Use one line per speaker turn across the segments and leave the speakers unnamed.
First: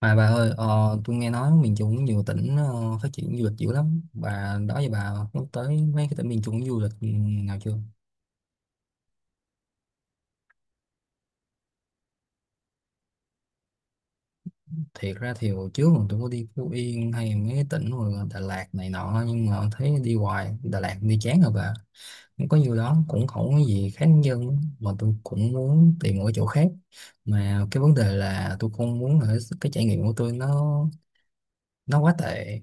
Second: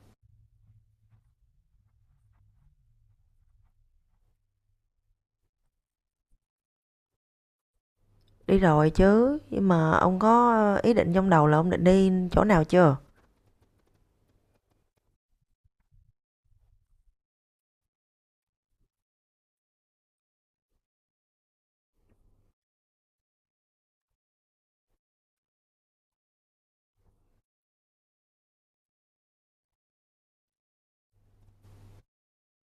Mà bà ơi, tôi nghe nói miền Trung có nhiều tỉnh phát triển du lịch dữ lắm. Bà đó giờ bà nhắc tới mấy cái tỉnh miền Trung du lịch nào chưa?
Đi rồi chứ, nhưng mà ông có ý định trong đầu là ông định đi chỗ nào chưa?
Thiệt ra thì hồi trước mà tôi có đi Phú Yên hay mấy cái tỉnh mà Đà Lạt này nọ, nhưng mà thấy đi hoài Đà Lạt đi chán rồi bà. Không có nhiều đó cũng không có gì khác dân, mà tôi cũng muốn tìm một cái chỗ khác. Mà cái vấn đề là tôi không muốn là cái trải nghiệm của tôi nó quá tệ,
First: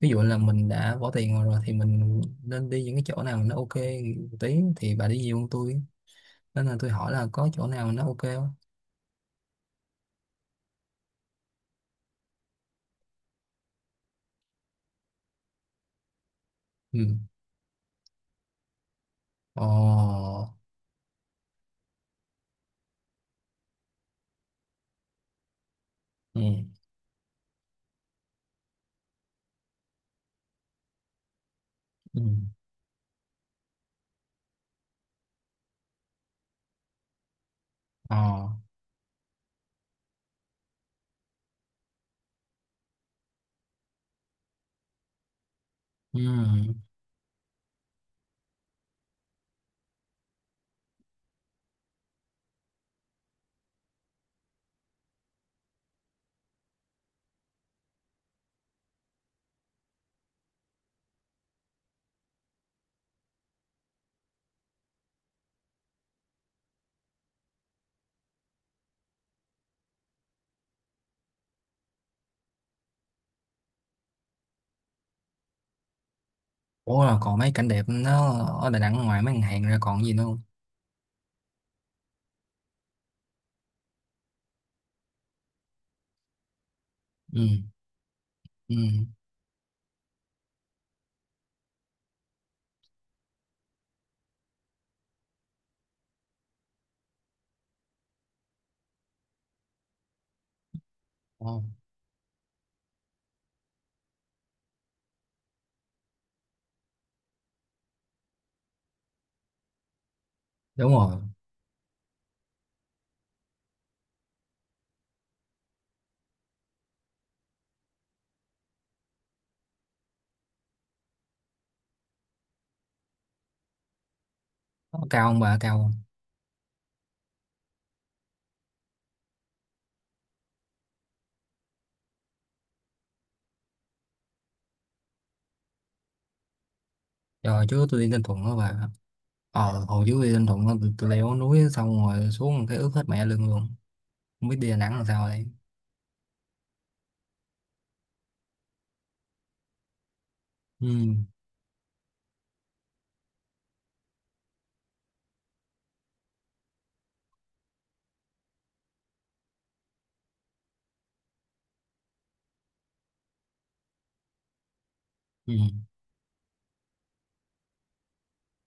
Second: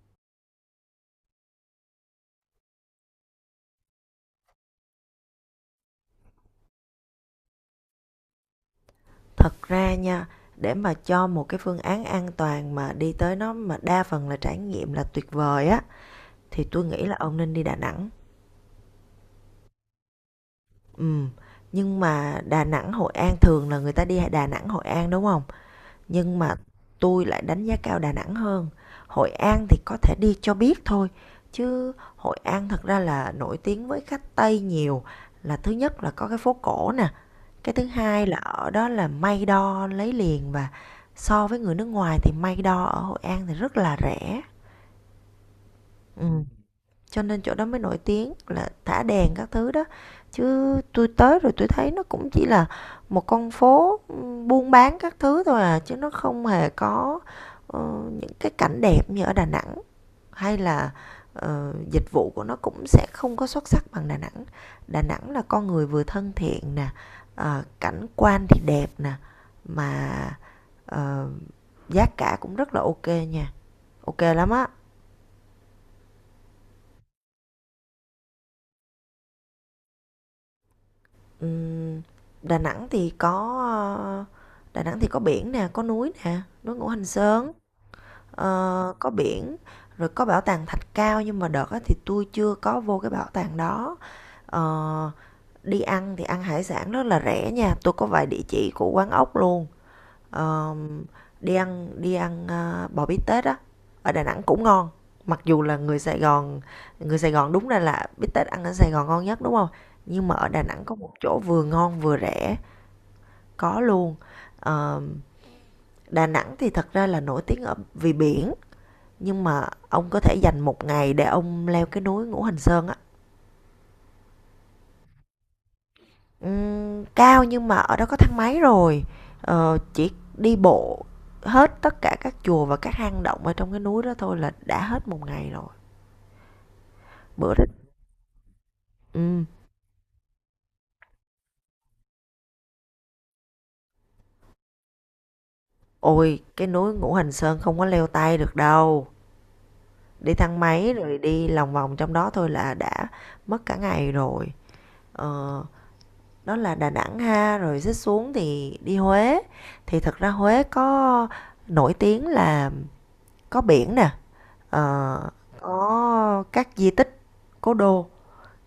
ví dụ là mình đã bỏ tiền rồi, rồi thì mình nên đi những cái chỗ nào nó ok một tí, thì bà đi nhiều hơn tôi nên là tôi hỏi là có chỗ nào nó ok không.
Thật ra nha, để mà cho một cái phương án an toàn mà đi tới nó mà đa phần là trải nghiệm là tuyệt vời á thì tôi nghĩ
Ừ.
là ông nên đi Đà Nẵng.
Ồ.
Ừ, nhưng mà Đà Nẵng Hội An thường là người ta đi Đà Nẵng Hội An đúng không? Nhưng
Ừ.
mà tôi lại đánh giá cao Đà Nẵng hơn. Hội An thì có thể đi cho biết thôi chứ
Ừ.
Hội An thật ra là nổi tiếng với khách Tây nhiều, là thứ nhất là có cái phố cổ nè, cái thứ
Ồ.
hai là ở đó là may đo lấy liền, và so với người nước ngoài thì may đo ở Hội An thì rất là rẻ. Ừ.
Ừ.
Cho nên chỗ đó mới nổi tiếng là thả đèn các thứ đó, chứ tôi tới rồi tôi thấy nó cũng chỉ là một con phố buôn bán các thứ thôi à, chứ nó không hề có ờ, những cái cảnh đẹp như ở Đà Nẵng, hay là dịch vụ của nó cũng sẽ không có xuất sắc bằng Đà Nẵng. Đà Nẵng là con người vừa thân thiện nè, cảnh quan thì đẹp nè, mà ờ, giá cả cũng rất là ok nha, ok lắm á.
Ủa, là còn mấy cảnh đẹp nó ở Đà Nẵng ngoài mấy ngân hàng ra còn gì nữa không?
Ừm, Đà Nẵng thì có ờ, biển nè, có núi nè, núi Ngũ Hành
Ừ.
Sơn.
Ừ.
Có biển, rồi có bảo tàng Thạch Cao, nhưng mà đợt á thì tôi chưa có vô cái bảo tàng đó. Ờ, Đi ăn thì ăn hải sản rất là rẻ nha, tôi có vài địa chỉ của quán ốc luôn. Ờ, đi
Ồ,
ăn đi ăn bò bít tết á, ở Đà Nẵng cũng ngon, mặc dù là người Sài Gòn, người Sài Gòn đúng ra là bít tết ăn ở Sài Gòn ngon nhất đúng không, nhưng mà ở Đà Nẵng
đúng
có một
rồi.
chỗ vừa ngon vừa rẻ, có luôn. Ờ, Đà Nẵng thì thật ra là nổi tiếng ở vì biển, nhưng mà ông có thể dành một ngày để ông leo cái núi Ngũ Hành Sơn á.
Nó cao không bà, cao không?
Cao, nhưng mà ở đó có thang máy rồi. Chỉ đi bộ hết tất cả các chùa và các hang động ở trong cái núi đó thôi là đã hết một ngày rồi, bữa đó.
Rồi, chứ tôi đi Ninh Thuận đó bà.
Ừm,
Hồi trước đi Ninh Thuận đó, tôi leo núi xong rồi xuống cái ướt hết mẹ lưng luôn, không biết đi Đà Nẵng làm sao đây.
Ôi, cái núi Ngũ Hành Sơn không có leo tay được đâu, đi thang
Ừ.
máy rồi đi lòng vòng trong đó thôi là đã mất cả ngày rồi. Ờ, Đó là Đà Nẵng ha, rồi xích xuống thì đi Huế, thì thật ra Huế có nổi tiếng là có biển nè, ờ,
Ừ.
có các di tích, cố đô,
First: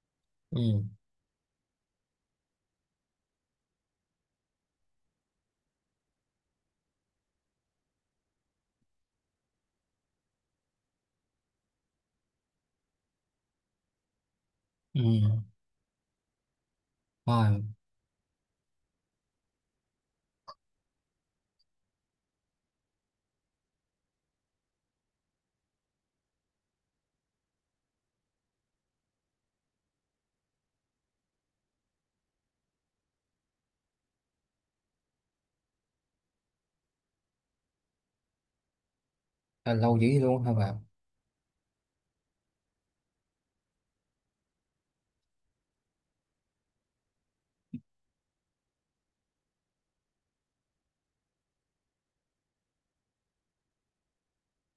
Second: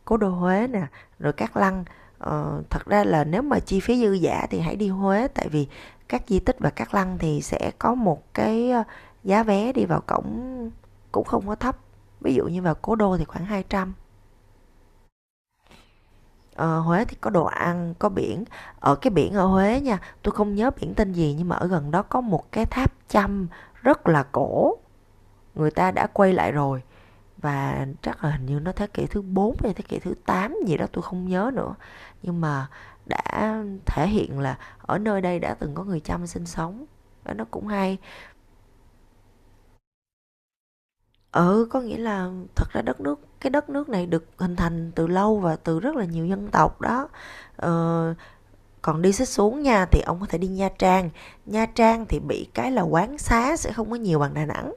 cố đô Huế nè,
Ừ.
rồi các lăng. Thật ra là nếu mà chi phí dư giả thì hãy đi Huế, tại vì các di tích và các lăng thì sẽ có một cái giá vé đi vào cổng cũng không có thấp, ví dụ như vào cố đô thì khoảng 200.
Ừ.
Ờ, Huế thì có đồ
Rồi.
ăn, có biển. Ở cái biển ở Huế nha, tôi không nhớ biển tên gì, nhưng mà ở gần đó có một cái tháp chăm rất là cổ. Người ta đã quay lại rồi, và chắc là hình như nó thế kỷ thứ 4 hay thế kỷ thứ 8 gì đó, tôi không nhớ nữa. Nhưng mà đã thể hiện là ở nơi đây đã từng có người chăm sinh sống. Đó, nó cũng hay.
Là lâu dữ luôn hả bạn?
Ừ, có nghĩa là thật ra đất nước, cái đất nước này được hình thành từ lâu và từ rất là nhiều dân tộc đó. Ờ, Còn đi xích xuống nha thì ông có thể đi Nha Trang. Nha Trang thì bị cái là quán xá sẽ không có nhiều bằng Đà Nẵng,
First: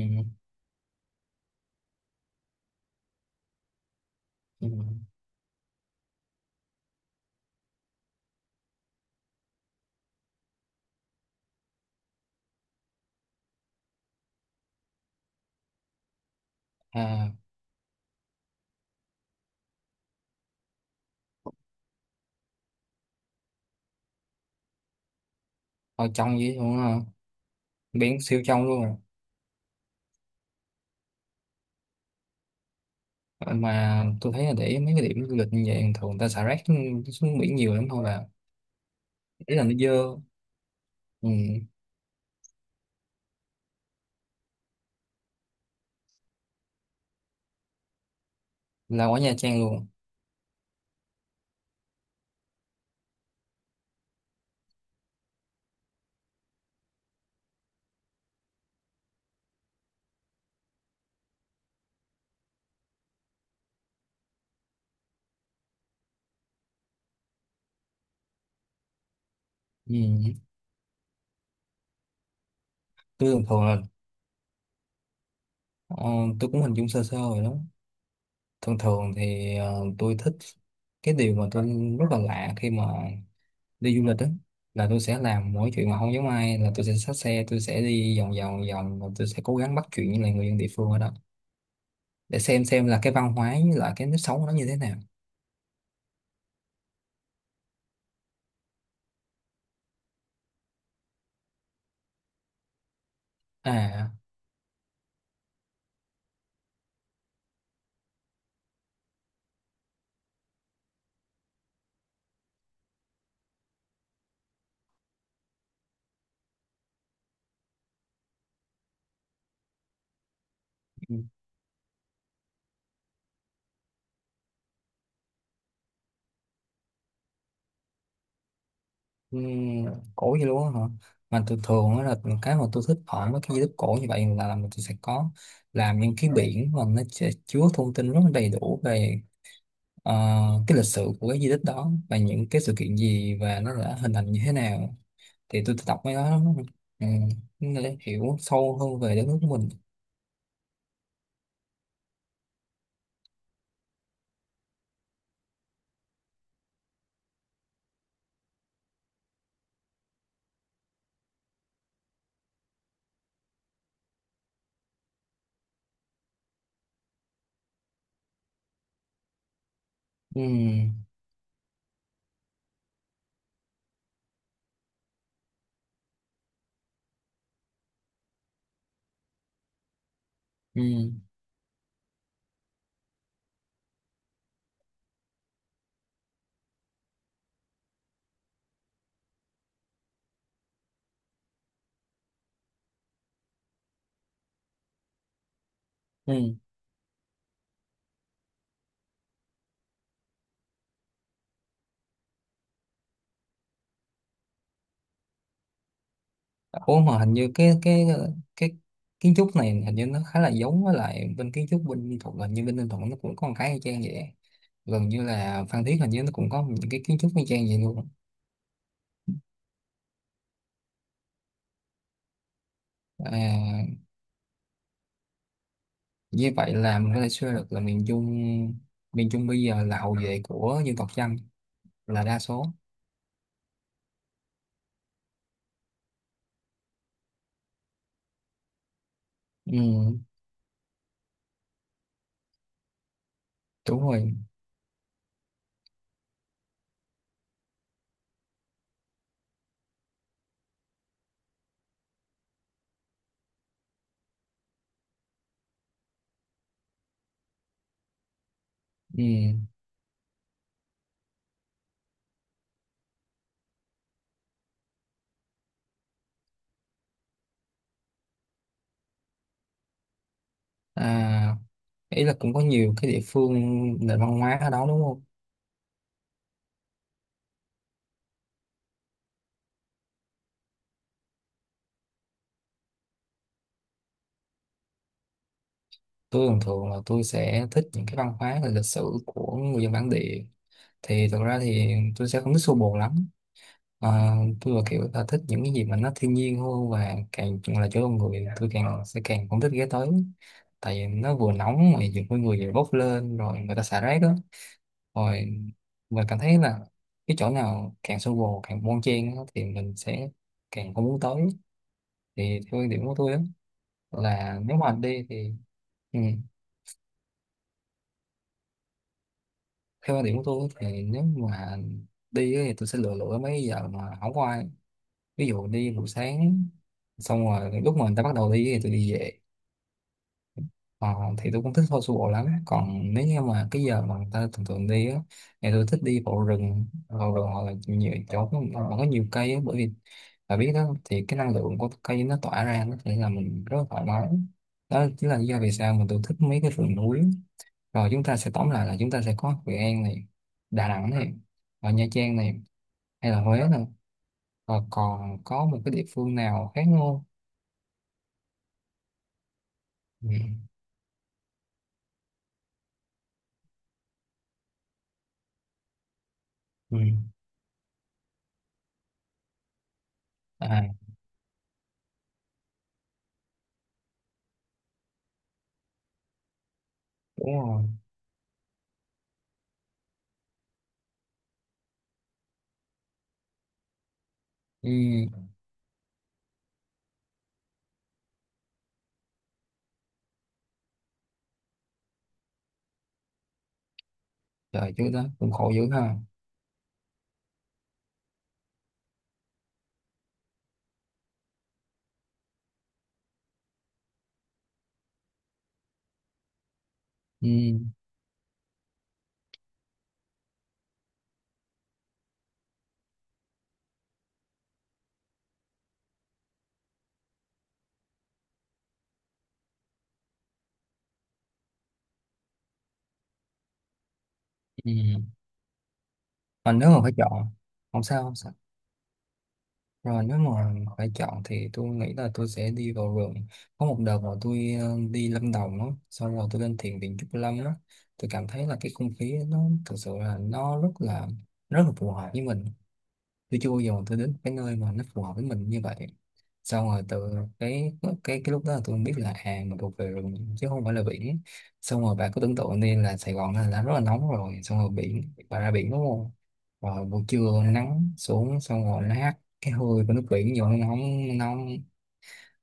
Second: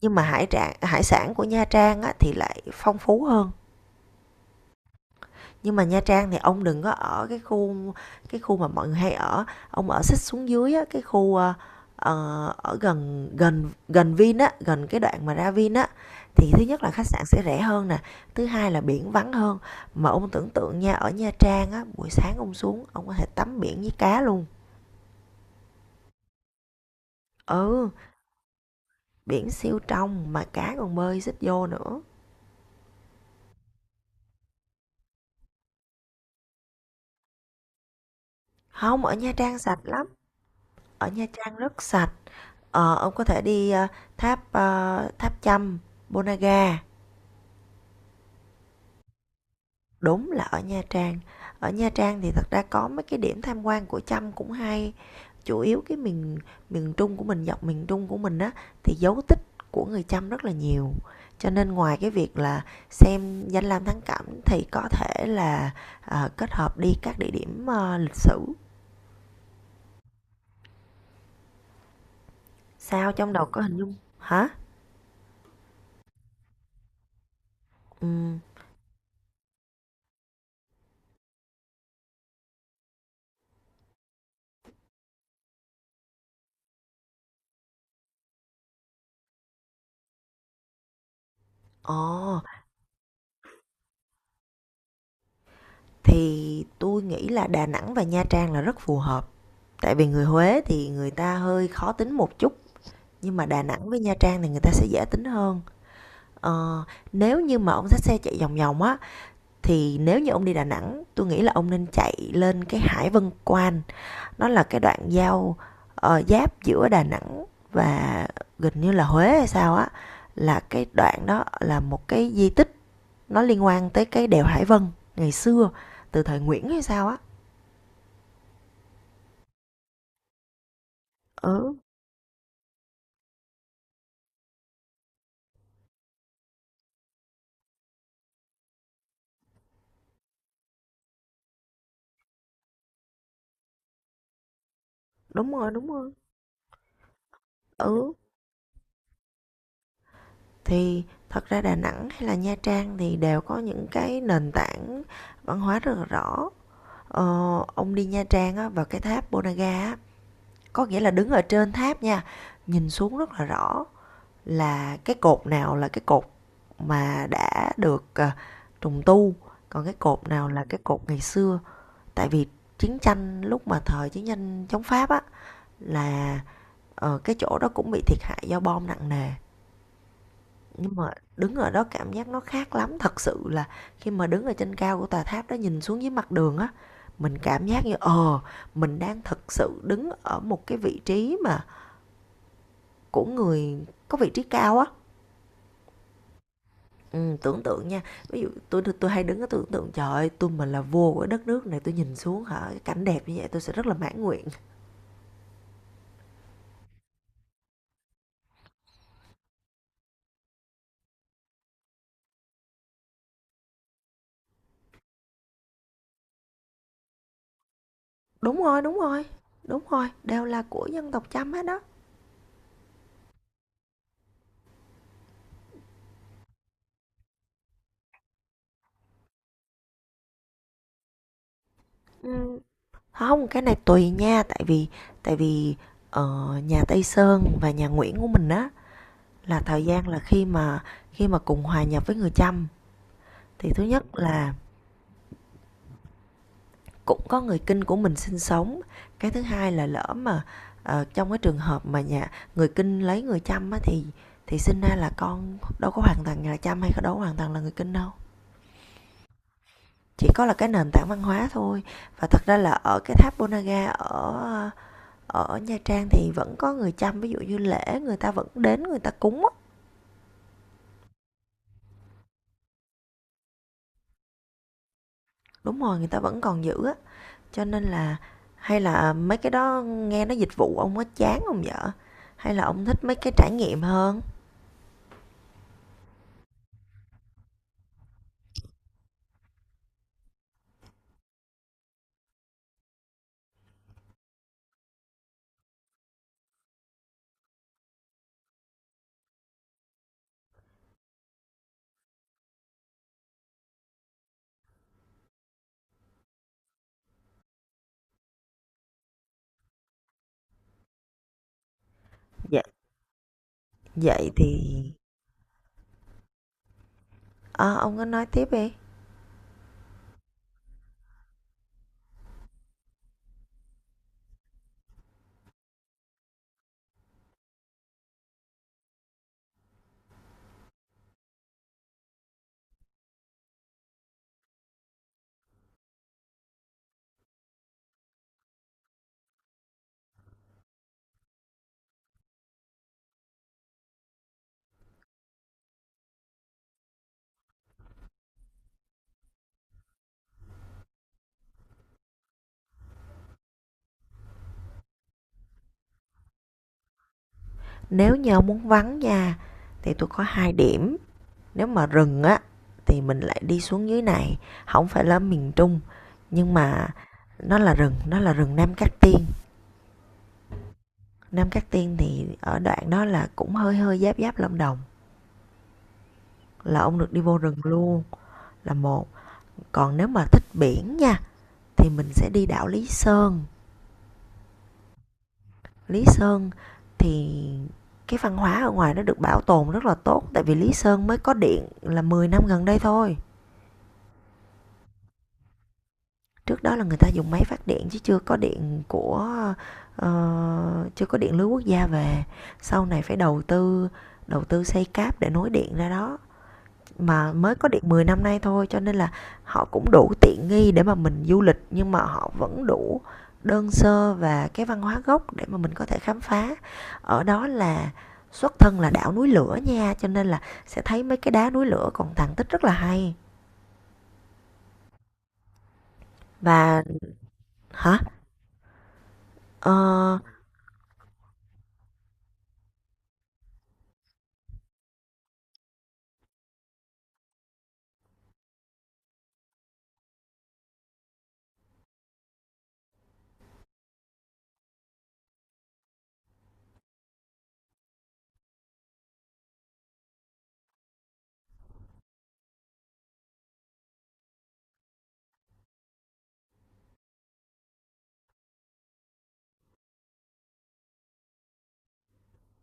nhưng mà hải trạng hải sản của Nha Trang á, thì lại phong phú hơn.
Ừ.
Nhưng mà Nha Trang thì ông đừng có ở cái khu mà mọi người hay ở, ông ở xích xuống dưới á, cái khu ở gần gần gần Vin á, gần cái đoạn mà ra Vin á, thì thứ nhất là khách sạn
À,
sẽ rẻ hơn nè, thứ hai là biển vắng hơn, mà ông tưởng tượng nha, ở Nha Trang á buổi sáng ông xuống ông có thể tắm biển với cá luôn.
hồi trong dữ luôn hả?
Ừ,
Biển siêu trong luôn rồi.
biển siêu trong mà cá còn bơi xích vô nữa.
Ờ, mà tôi thấy là để ý mấy cái điểm du lịch như vậy thường người ta xả rác xuống biển nhiều lắm thôi bạn.
Không, ở Nha
Ý
Trang
là nó
sạch lắm,
dơ.
ở Nha
Ừ.
Trang rất sạch. Ông có thể đi tháp tháp Chăm Bonaga.
Là ở Nha Trang luôn?
Đúng, là ở Nha Trang. Ở Nha Trang thì thật ra có mấy cái điểm tham quan của Chăm cũng hay. Chủ yếu cái miền miền Trung của mình, dọc miền Trung của mình á, thì dấu tích của người Chăm rất là nhiều, cho nên ngoài cái việc là xem danh lam thắng cảnh thì có thể là kết hợp đi các địa điểm lịch sử.
Ừ.
Sao
Tôi
trong
thường
đầu có
thường
hình
là
dung hả?
ờ, tôi cũng hình dung sơ sơ rồi đó.
Ừm,
Thường thường thì tôi thích cái điều mà tôi rất là lạ khi mà đi du lịch đó là tôi sẽ làm mỗi chuyện mà không giống ai, là tôi sẽ xách xe tôi sẽ đi vòng vòng vòng và tôi sẽ cố gắng bắt chuyện với lại người dân địa phương ở đó,
ồ,
để xem là cái văn hóa với lại cái nếp sống nó như thế nào.
thì tôi nghĩ là Đà Nẵng và Nha Trang là rất phù hợp. Tại vì người Huế thì người ta hơi khó tính một chút, nhưng mà Đà Nẵng với
À.
Nha Trang thì người ta sẽ dễ tính hơn. Ờ, Nếu như mà ông xách xe chạy vòng vòng á, thì nếu như ông đi Đà Nẵng, tôi nghĩ là ông nên chạy lên cái Hải Vân Quan. Nó là cái đoạn giao giáp giữa Đà Nẵng và gần như là Huế hay sao á. Là cái đoạn đó là một cái di tích, nó liên quan tới cái đèo Hải Vân ngày xưa, từ thời Nguyễn hay sao á.
ừm, Cổ vậy luôn á hả? Mà tôi
Ừ,
thường á là cái mà tôi thích ở mấy cái di tích cổ như vậy là tôi sẽ có làm những cái biển mà nó sẽ chứa thông tin rất là đầy đủ về ờ, cái lịch sử của cái di tích đó và những cái sự kiện gì và nó đã hình thành như thế nào. Thì tôi
đúng
đọc
rồi.
mấy đó, ừ, để
Ừ,
hiểu sâu hơn về đất nước của mình.
thì thật ra Đà Nẵng hay là Nha Trang thì đều có những cái nền tảng văn hóa rất là rõ. ờ, ông đi Nha Trang á, vào cái tháp Bonaga á, có nghĩa là đứng ở trên tháp nha, nhìn xuống rất là rõ là cái cột nào là cái cột mà đã được, à, trùng tu, còn cái cột
Ừ.
nào là cái cột ngày xưa. Tại vì chiến tranh, lúc mà thời chiến tranh chống Pháp á, là cái chỗ đó cũng bị thiệt hại do bom nặng nề.
Ừ.
Nhưng mà đứng ở đó cảm giác nó khác lắm, thật sự là khi mà đứng ở trên cao của tòa tháp đó nhìn xuống dưới mặt đường á, mình cảm giác như ờ mình đang thực sự đứng ở một cái vị trí mà của người có vị trí cao á.
Ừ.
Ừ, tưởng tượng nha, ví dụ tôi hay đứng ở, tưởng tượng trời ơi, tôi mà là vua của đất nước này, tôi nhìn xuống hả, cái cảnh đẹp như vậy tôi sẽ rất là mãn nguyện.
Ủa, mà hình như cái kiến trúc này, hình như nó khá là giống với lại bên kiến trúc bên Ninh Thuận, hình như bên Ninh Thuận nó cũng có một cái y chang vậy, gần như là Phan Thiết hình như nó cũng có những cái kiến trúc y chang vậy luôn.
đúng rồi đúng rồi Đúng rồi, đều là của dân tộc chăm hết đó.
À, như vậy là mình có thể suy ra được là miền Trung bây giờ là hậu vệ của dân tộc Chăm, là đa
Ừ.
số.
Không, cái này tùy nha, tại vì tại vì ở nhà Tây Sơn và nhà Nguyễn của mình á là thời gian là
Ừ,
khi mà cùng hòa nhập với người Chăm, thì thứ
đúng
nhất
rồi.
là cũng có người Kinh của mình sinh sống, cái thứ hai là lỡ mà trong cái trường hợp mà nhà người Kinh lấy người Chăm á thì sinh ra là con đâu có hoàn toàn là Chăm hay đâu có hoàn toàn là người Kinh đâu.
Ừ.
Chỉ có là cái nền tảng văn hóa thôi. Và thật ra là ở cái tháp Ponagar ở ở Nha Trang thì vẫn có người chăm, ví dụ như lễ người ta vẫn đến người ta cúng á.
À, ý là cũng có nhiều cái địa phương nền văn hóa ở đó đúng không?
Đúng rồi, người ta vẫn còn giữ á, cho nên là hay là mấy cái đó nghe nó dịch vụ ông có chán không vợ, hay là ông thích mấy cái trải nghiệm hơn?
Tôi thường thường là tôi sẽ thích những cái văn hóa và lịch sử của người dân bản địa. Thì thực ra thì tôi sẽ không thích xô bồ lắm. Ờ, tôi là kiểu là thích những cái gì mà nó thiên nhiên hơn, và càng là chỗ con người tôi càng sẽ càng không thích ghé tới, tại vì nó vừa nóng mà nhiều con người vừa bốc lên rồi người ta xả rác đó, rồi mình cảm thấy là cái chỗ nào càng xô bồ càng bon chen á, thì mình sẽ càng không muốn tới, thì
Vậy
theo quan điểm của tôi đó.
Vậy
Là
thì
nếu mà anh đi thì, ừ,
ờ, ông có nói tiếp đi.
theo quan điểm của tôi thì nếu mà đi ấy, thì tôi sẽ lựa lựa mấy giờ mà không có ai, ví dụ đi buổi sáng xong rồi lúc mà người ta bắt đầu đi thì tôi đi về, ờ, thì tôi cũng thích thôi su bộ lắm, còn nếu như mà cái giờ mà người ta thường thường đi á thì tôi thích đi bộ rừng, vào rừng hoặc là nhiều chỗ mà có nhiều cây á, bởi vì bà biết đó thì cái năng lượng của cây nó tỏa ra nó sẽ là mình rất là thoải mái, đó chính là lý do vì sao mà tôi thích mấy cái rừng núi. Rồi chúng ta sẽ tóm lại là chúng ta sẽ có Hội An này, Đà Nẵng này, ở Nha Trang này, hay là Huế này, và còn có một cái địa phương nào khác không?
Nếu như ông muốn vắng nha, thì tôi có
Ừ.
hai điểm. Nếu mà rừng á, thì mình lại đi xuống dưới này, không phải là miền Trung, nhưng mà
Ừ.
nó là rừng, nó là rừng Nam Cát Tiên.
À.
Nam Cát Tiên thì ở đoạn đó là cũng hơi hơi giáp giáp Lâm Đồng, là ông được đi vô
Đúng
rừng
rồi.
luôn, là một. Còn nếu mà thích biển nha, thì mình sẽ đi đảo Lý Sơn.
Ừ.
Lý Sơn thì cái văn hóa ở ngoài nó được bảo tồn rất là tốt, tại vì Lý Sơn mới có điện là 10 năm gần đây thôi.
Trời chứ đó cũng khổ dữ ha.
Trước đó là người ta dùng máy phát điện, chứ chưa có điện của chưa có điện lưới quốc gia về. Sau này phải đầu tư, xây cáp để nối điện ra đó, mà
Ừ.
mới có được 10 năm nay thôi, cho nên là họ cũng đủ tiện nghi để mà mình du lịch, nhưng mà họ vẫn đủ đơn sơ và cái văn hóa gốc để mà mình có thể khám phá. Ở đó là xuất thân là đảo núi lửa nha, cho nên là sẽ thấy mấy cái đá núi lửa còn tàn tích rất là hay.
Ừ. Mà
Và
nếu mà phải chọn.
hả?
Không sao, không sao.
ờ
Rồi nếu mà phải chọn thì tôi nghĩ là tôi sẽ đi vào rừng. Có một đợt mà tôi đi Lâm Đồng đó, xong rồi tôi lên thiền viện Trúc Lâm đó, tôi cảm thấy là cái không khí nó thực sự là nó rất là phù hợp với mình. Tôi chưa bao giờ tôi đến cái nơi mà nó phù hợp với mình như vậy. Xong rồi từ cái cái lúc đó là tôi biết là à mình thuộc về rừng chứ không phải là biển. Xong rồi bà cứ tưởng tượng đi là Sài Gòn là rất là nóng, rồi xong rồi biển bà ra biển đúng không, rồi buổi trưa nắng xuống xong rồi nó hắt cái hơi của nước biển vô nó nóng nóng,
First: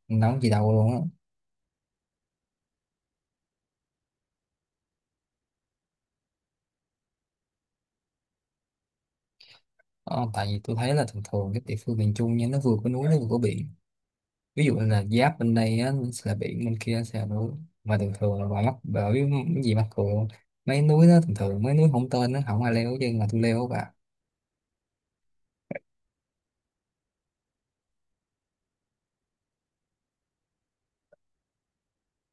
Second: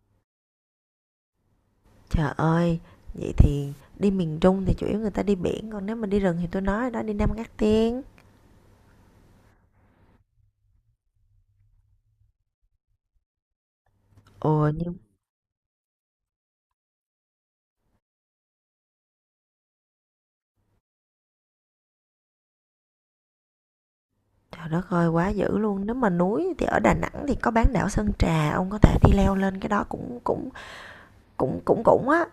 nóng gì đâu luôn á.
Trời ơi, vậy thì đi miền Trung thì chủ yếu người ta đi biển, còn nếu mà đi rừng thì tôi nói đó, đi Nam Cát Tiên.
Ờ, tại vì tôi thấy là thường thường các địa phương miền Trung nha nó vừa có núi nó vừa có biển, ví
Ồ,
dụ như
nhưng
là giáp bên đây á, là biển bên kia sẽ là núi, mà thường thường là ngoài mắc, bởi vì cái gì mắc cựa mấy núi đó thường thường mấy núi không tên nó không ai leo chứ mà tôi leo và.
Trời đất ơi, quá dữ luôn. Nếu mà núi thì ở Đà Nẵng thì có bán đảo Sơn Trà, ông có thể đi leo lên cái đó cũng cũng cũng cũng cũng á.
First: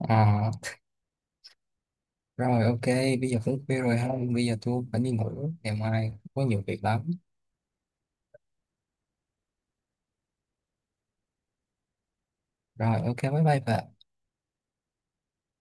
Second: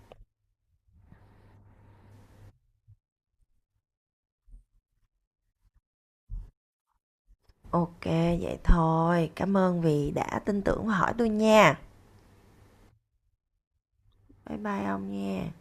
À, rồi ok, bây giờ cũng khuya rồi ha, bây giờ tôi phải đi ngủ, ngày mai có nhiều việc lắm.
Ok, vậy thôi. Cảm ơn vì đã tin tưởng và hỏi tôi nha.
Rồi ok, bye bye bà.
Bye bye ông nha.